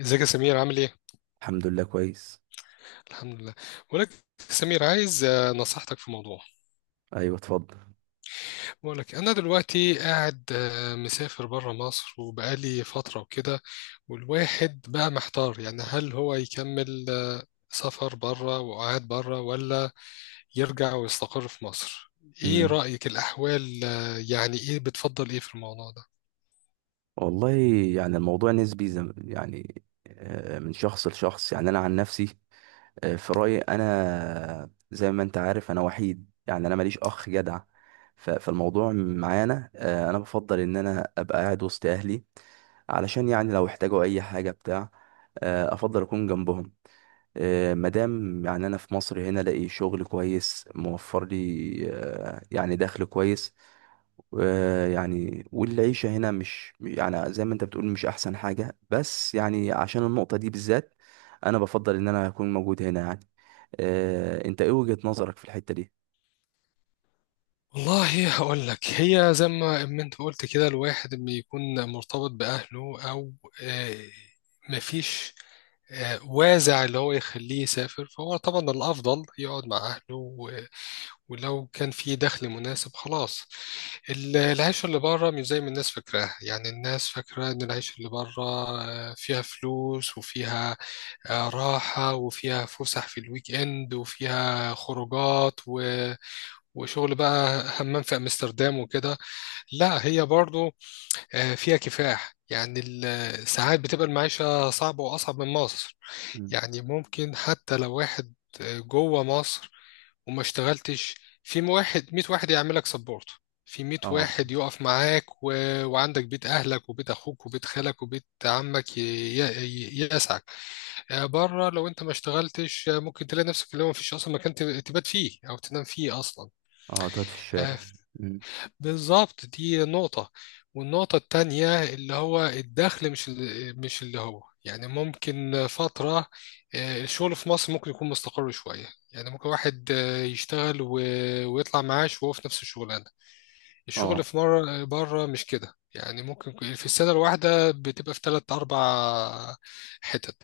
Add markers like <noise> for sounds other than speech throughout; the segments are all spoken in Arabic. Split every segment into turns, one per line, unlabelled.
ازيك يا سمير، عامل ايه؟
الحمد لله كويس.
الحمد لله. بقول لك يا سمير، عايز نصيحتك في موضوع.
ايوه، اتفضل.
بقول لك انا دلوقتي قاعد مسافر بره مصر وبقالي فترة وكده. والواحد بقى محتار، يعني هل هو يكمل سفر بره وقعد بره، ولا يرجع ويستقر في مصر؟ ايه
امم.
رأيك؟ الاحوال يعني ايه؟ بتفضل ايه في الموضوع ده؟
والله، يعني الموضوع نسبي يعني، من شخص لشخص. يعني انا عن نفسي في رايي، انا زي ما انت عارف انا وحيد، يعني انا ماليش اخ جدع. فالموضوع معانا، انا بفضل ان انا ابقى قاعد وسط اهلي، علشان يعني لو احتاجوا اي حاجه بتاع، افضل اكون جنبهم. مادام يعني انا في مصر هنا الاقي شغل كويس موفر لي، يعني دخل كويس، ويعني والعيشة هنا مش يعني زي ما انت بتقول مش احسن حاجة، بس يعني عشان النقطة دي بالذات انا بفضل ان انا اكون موجود هنا يعني. انت ايه وجهة نظرك في الحتة دي؟
والله هقول لك، هي زي ما انت قلت كده، الواحد لما يكون مرتبط بأهله او آه، مفيش وازع اللي هو يخليه يسافر، فهو طبعا الأفضل يقعد مع أهله ولو كان في دخل مناسب خلاص. العيشة اللي بره مش زي ما الناس فاكراها. يعني الناس فاكرة إن العيشة اللي بره فيها فلوس، وفيها راحة، وفيها فسح في الويك إند، وفيها خروجات وشغل، بقى حمام في أمستردام وكده. لا، هي برضو فيها كفاح. يعني ساعات بتبقى المعيشة صعبة وأصعب من مصر.
مم.
يعني ممكن حتى لو واحد جوه مصر وما اشتغلتش، في واحد 100 واحد يعملك سبورت، في 100
اه.
واحد يقف معاك وعندك بيت اهلك وبيت اخوك وبيت خالك وبيت عمك يسعك. بره لو انت ما اشتغلتش، ممكن تلاقي نفسك اللي هو مفيش اصلا مكان تبات فيه او تنام فيه اصلا.
اه، تقعد في
آه،
الشارع. مم.
بالظبط، دي نقطة. والنقطة التانية اللي هو الدخل مش مش اللي هو، يعني ممكن فترة الشغل في مصر ممكن يكون مستقر شوية. يعني ممكن واحد يشتغل ويطلع معاش وهو في نفس الشغلانة. الشغل
اه.
في مرة بره مش كده، يعني ممكن في السنة الواحدة بتبقى في تلات أربع حتت.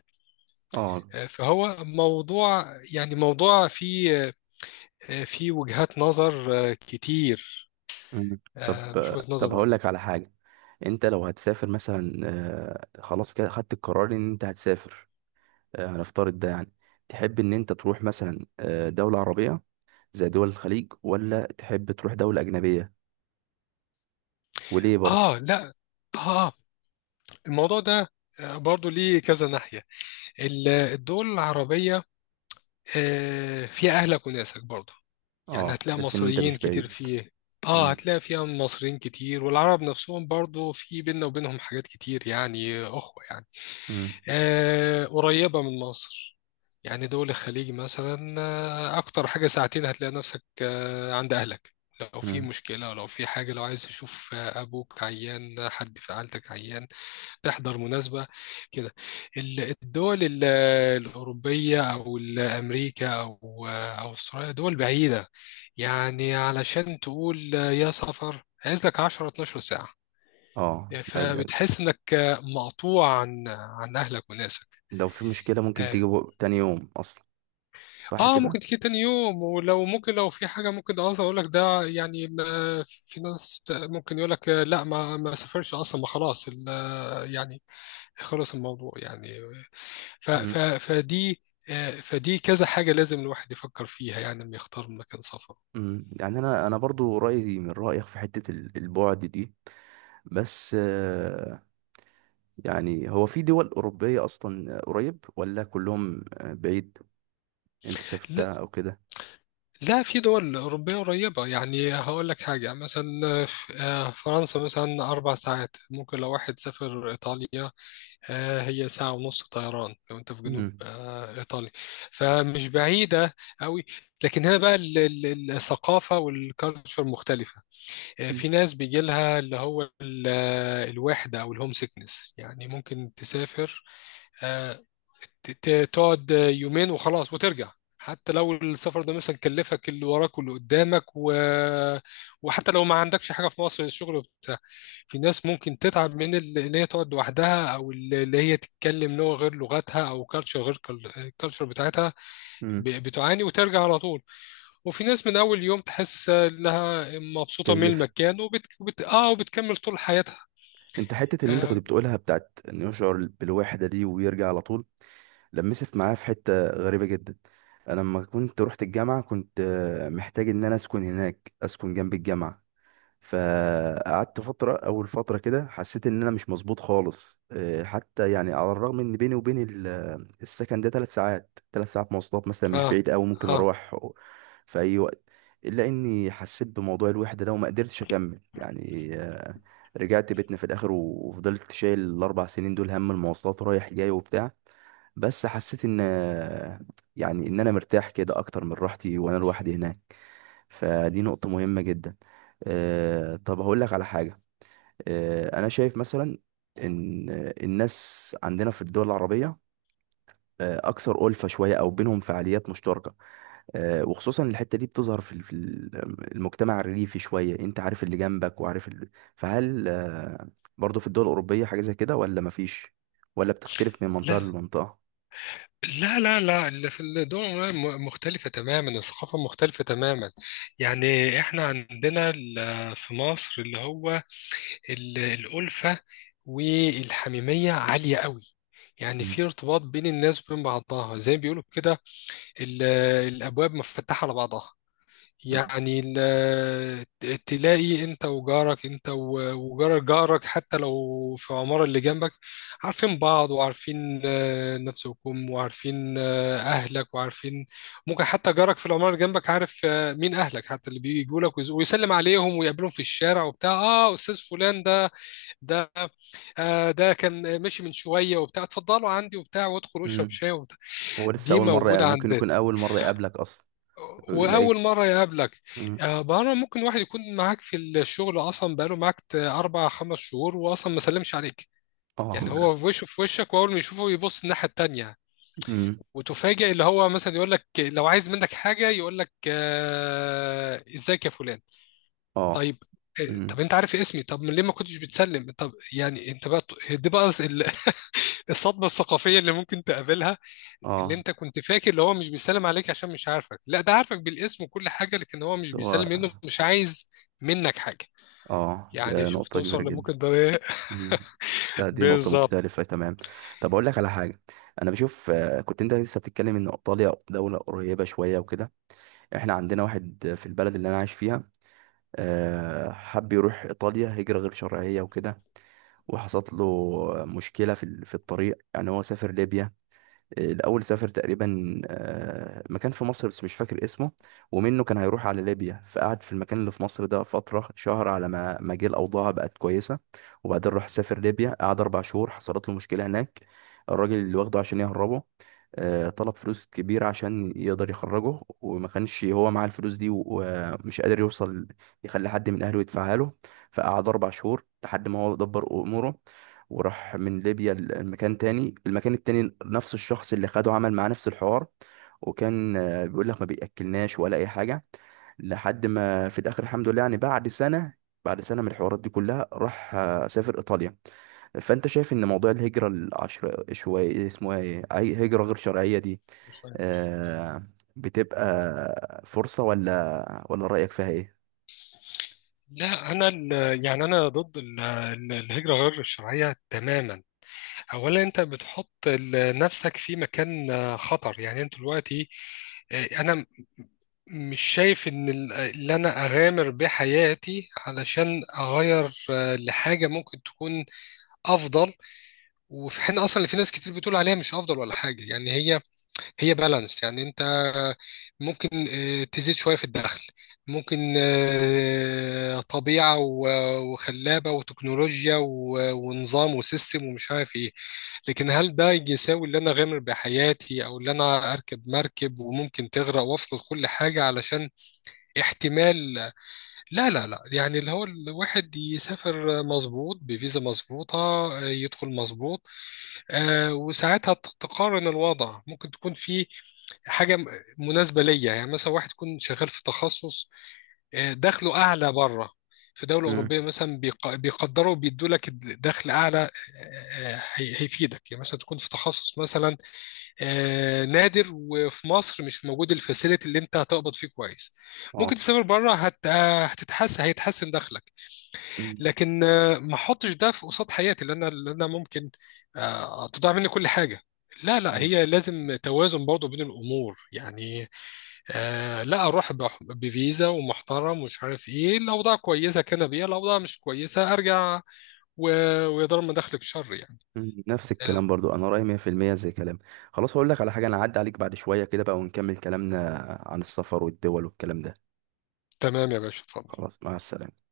اه.
فهو موضوع، يعني موضوع فيه فيه وجهات نظر كتير،
مم. طب
مش وجهة
طب
نظر
هقول
واحدة.
لك على حاجة. انت لو هتسافر مثلا، خلاص كده خدت القرار ان انت هتسافر، هنفترض ده يعني. تحب ان انت تروح مثلا دولة عربية زي دول الخليج، ولا تحب تروح دولة أجنبية؟ وليه برضه؟
لا، آه الموضوع ده برضو ليه كذا ناحية. الدول العربية فيها أهلك وناسك برضو، يعني
اه،
هتلاقي
تحس إن أنت
مصريين
مش
كتير
بعيد.
فيه.
مم.
هتلاقي فيها مصريين كتير، والعرب نفسهم برضو في بيننا وبينهم حاجات كتير، يعني أخوة يعني.
مم.
قريبة من مصر. يعني دول الخليج مثلا أكتر حاجة ساعتين، هتلاقي نفسك عند أهلك. لو في
مم.
مشكلة، لو في حاجة، لو عايز تشوف أبوك عيان، حد في عيلتك عيان، تحضر مناسبة كده. الدول الأوروبية أو أمريكا أو أستراليا دول بعيدة، يعني علشان تقول يا سفر عايز لك 10 12 ساعة.
اه،
فبتحس إنك مقطوع عن أهلك وناسك.
لو في مشكلة ممكن تيجي تاني يوم أصلا، صح
اه،
كده؟
ممكن تيجي تاني يوم، ولو ممكن لو في حاجة ممكن اقول لك ده، يعني في ناس ممكن يقول لك لا ما سافرش اصلا، ما خلاص يعني خلص الموضوع يعني. ف ف
مم.
فدي، فدي كذا حاجة لازم الواحد يفكر فيها، يعني لما يختار مكان سفر.
مم. يعني أنا برضو رأيي من رأيك في حتة البعد دي، بس يعني هو في دول أوروبية أصلا قريب ولا كلهم بعيد؟ أنت
لا،
سافرتها أو كده؟
لا، في دول أوروبية قريبة. يعني هقول لك حاجة، مثلا فرنسا مثلا أربع ساعات. ممكن لو واحد سافر إيطاليا، هي ساعة ونص طيران، لو انت في جنوب
مم.
ايطاليا، فمش بعيدة قوي. لكن هنا بقى الثقافة والكالتشر مختلفة.
مم.
في ناس بيجي لها اللي هو الوحدة او الهوم سيكنس، يعني ممكن تسافر آه، تقعد يومين وخلاص وترجع. حتى لو السفر ده مثلا كلفك اللي وراك واللي قدامك وحتى لو ما عندكش حاجة في مصر، الشغل وبتاع. في ناس ممكن تتعب من اللي هي تقعد لوحدها، او اللي هي تتكلم لغة غير لغتها، او كالتشر غير الكالتشر بتاعتها،
مم.
بتعاني وترجع على طول. وفي ناس من اول يوم تحس انها مبسوطة من
كيفت.
المكان وبتكمل طول حياتها.
انت حته اللي انت كنت
اه.
بتقولها بتاعت انه يشعر بالوحده دي ويرجع على طول، لمست معايا في حته غريبه جدا. انا لما كنت رحت الجامعه كنت محتاج ان انا اسكن هناك، اسكن جنب الجامعه. فقعدت فترة، أول فترة كده حسيت إن أنا مش مظبوط خالص، حتى يعني على الرغم إن بيني وبين السكن ده تلات ساعات، تلات ساعات مواصلات مثلا، مش
اه،
بعيد أوي، ممكن
آه.
أروح في أي وقت. إلا إني حسيت بموضوع الوحدة ده وما قدرتش أكمل يعني. رجعت بيتنا في الآخر وفضلت شايل الأربع سنين دول هم المواصلات رايح جاي وبتاع، بس حسيت إن يعني إن أنا مرتاح كده أكتر من راحتي وأنا لوحدي هناك. فدي نقطة مهمة جدا. طب هقول لك على حاجة. أنا شايف مثلا إن الناس عندنا في الدول العربية أكثر ألفة شوية، أو بينهم فعاليات مشتركة. وخصوصا الحتة دي بتظهر في المجتمع الريفي شوية. أنت عارف اللي جنبك وعارف اللي... فهل برضو في الدول الأوروبية حاجة زي كده ولا مفيش؟ ولا بتختلف من
لا،
منطقة لمنطقة؟
لا، لا، لا، اللي في الدول مختلفة تماما، الثقافة مختلفة تماما. يعني احنا عندنا في مصر اللي هو الألفة والحميمية عالية قوي. يعني
مم.
في ارتباط بين الناس وبين بعضها، زي ما بيقولوا كده، ال- الأبواب مفتحة على بعضها.
مم.
يعني تلاقي انت وجارك، انت وجار جارك حتى لو في العمارة اللي جنبك، عارفين بعض وعارفين نفسكم وعارفين اهلك وعارفين. ممكن حتى جارك في العمارة اللي جنبك عارف مين اهلك، حتى اللي بيجوا لك ويسلم عليهم ويقابلهم في الشارع وبتاع، اه استاذ فلان ده، ده كان ماشي من شوية وبتاع، اتفضلوا عندي وبتاع، وادخل اشرب
مم.
شاي وبتاع.
هو لسه
دي
أول مرة،
موجودة
ممكن
عندنا،
يكون أول مرة يقابلك أصلا،
واول
يلاقيك.
مره يقابلك.
مم.
مره ممكن واحد يكون معاك في الشغل اصلا، بقاله معاك اربع خمس شهور واصلا ما سلمش عليك.
اه.
يعني هو
<laughs>
في وشه في وشك، واول ما يشوفه يبص الناحيه التانيه.
امم.
وتفاجئ اللي هو مثلا يقول لك، لو عايز منك حاجه يقول لك ازيك يا فلان.
اه.
طيب، طب
امم.
انت عارف اسمي، طب ليه ما كنتش بتسلم، طب يعني انت بقى. دي بقى الصدمة الثقافية اللي ممكن تقابلها. اللي
اه.
انت كنت فاكر اللي هو مش بيسلم عليك عشان مش عارفك، لا ده عارفك بالاسم وكل حاجة، لكن هو مش
بس هو.
بيسلم منه، مش عايز منك حاجة.
اه،
يعني
ده
شوف
نقطة
توصل
كبيرة جدا.
لممكن ده إيه؟
امم.
<laughs>
دي نقطة
بالظبط.
مختلفة تمام. طب أقول لك على حاجة. أنا بشوف كنت أنت لسه بتتكلم إن إيطاليا دولة قريبة شوية وكده. إحنا عندنا واحد في البلد اللي أنا عايش فيها، حب يروح إيطاليا هجرة غير شرعية وكده. وحصلت له مشكلة في الطريق. يعني هو سافر ليبيا الأول، سافر تقريبا مكان في مصر بس مش فاكر اسمه، ومنه كان هيروح على ليبيا. فقعد في المكان اللي في مصر ده فترة شهر على ما جه الأوضاع بقت كويسة، وبعدين راح سافر ليبيا، قعد أربع شهور، حصلت له مشكلة هناك. الراجل اللي واخده عشان يهربه طلب فلوس كبيرة عشان يقدر يخرجه، وما كانش هو معاه الفلوس دي، ومش قادر يوصل يخلي حد من أهله يدفعها له. فقعد أربع شهور لحد ما هو دبر أموره، وراح من ليبيا لمكان تاني. المكان التاني نفس الشخص اللي خده عمل معاه نفس الحوار، وكان بيقول لك ما بيأكلناش ولا أي حاجة. لحد ما في الآخر الحمد لله يعني، بعد سنة، بعد سنة من الحوارات دي كلها، راح سافر إيطاليا. فأنت شايف إن موضوع الهجرة العشر شوية اسمه إيه، أي هجرة غير شرعية دي، آه، بتبقى فرصة ولا رأيك فيها إيه؟
لا، انا يعني انا ضد الهجرة غير الشرعية تماما. اولا انت بتحط نفسك في مكان خطر، يعني انت دلوقتي انا مش شايف ان اللي انا اغامر بحياتي علشان اغير لحاجه ممكن تكون افضل. وفي حين اصلا اللي في ناس كتير بتقول عليها مش افضل ولا حاجه، يعني هي هي بالانس. يعني انت ممكن تزيد شويه في الدخل، ممكن طبيعه وخلابه وتكنولوجيا ونظام وسيستم ومش عارف ايه. لكن هل ده يساوي اللي انا اغامر بحياتي، او اللي انا اركب مركب وممكن تغرق وافقد كل حاجه علشان احتمال؟ لا، لا، لا، يعني اللي هو الواحد يسافر مظبوط بفيزا مظبوطة، يدخل مظبوط، وساعتها تقارن الوضع، ممكن تكون في حاجة مناسبة ليا. يعني مثلا واحد يكون شغال في تخصص دخله أعلى بره، في دولة
مم.
أوروبية مثلا بيقدروا بيدوا لك دخل أعلى. هيفيدك، يعني مثلا تكون في تخصص مثلا نادر وفي مصر مش موجود الفاسيلتي، اللي انت هتقبض فيه كويس ممكن
اه.
تسافر بره هت... آه، هتتحسن هيتحسن دخلك.
مم.
لكن ما احطش ده في قصاد حياتي، اللي انا ممكن تضيع مني كل حاجه. لا، لا، هي لازم توازن برضه بين الامور يعني. لا، اروح بفيزا ومحترم ومش عارف ايه، الاوضاع كويسه كان بيها، الاوضاع مش كويسه ارجع و... ويضر مداخلك شر يعني.
مم، نفس
آه
الكلام برضو انا رايي 100% زي كلام. خلاص هقول لك على حاجه، انا هعدي عليك بعد شويه كده بقى، ونكمل كلامنا عن السفر والدول والكلام ده.
تمام يا باشا، اتفضل.
خلاص، مع السلامه.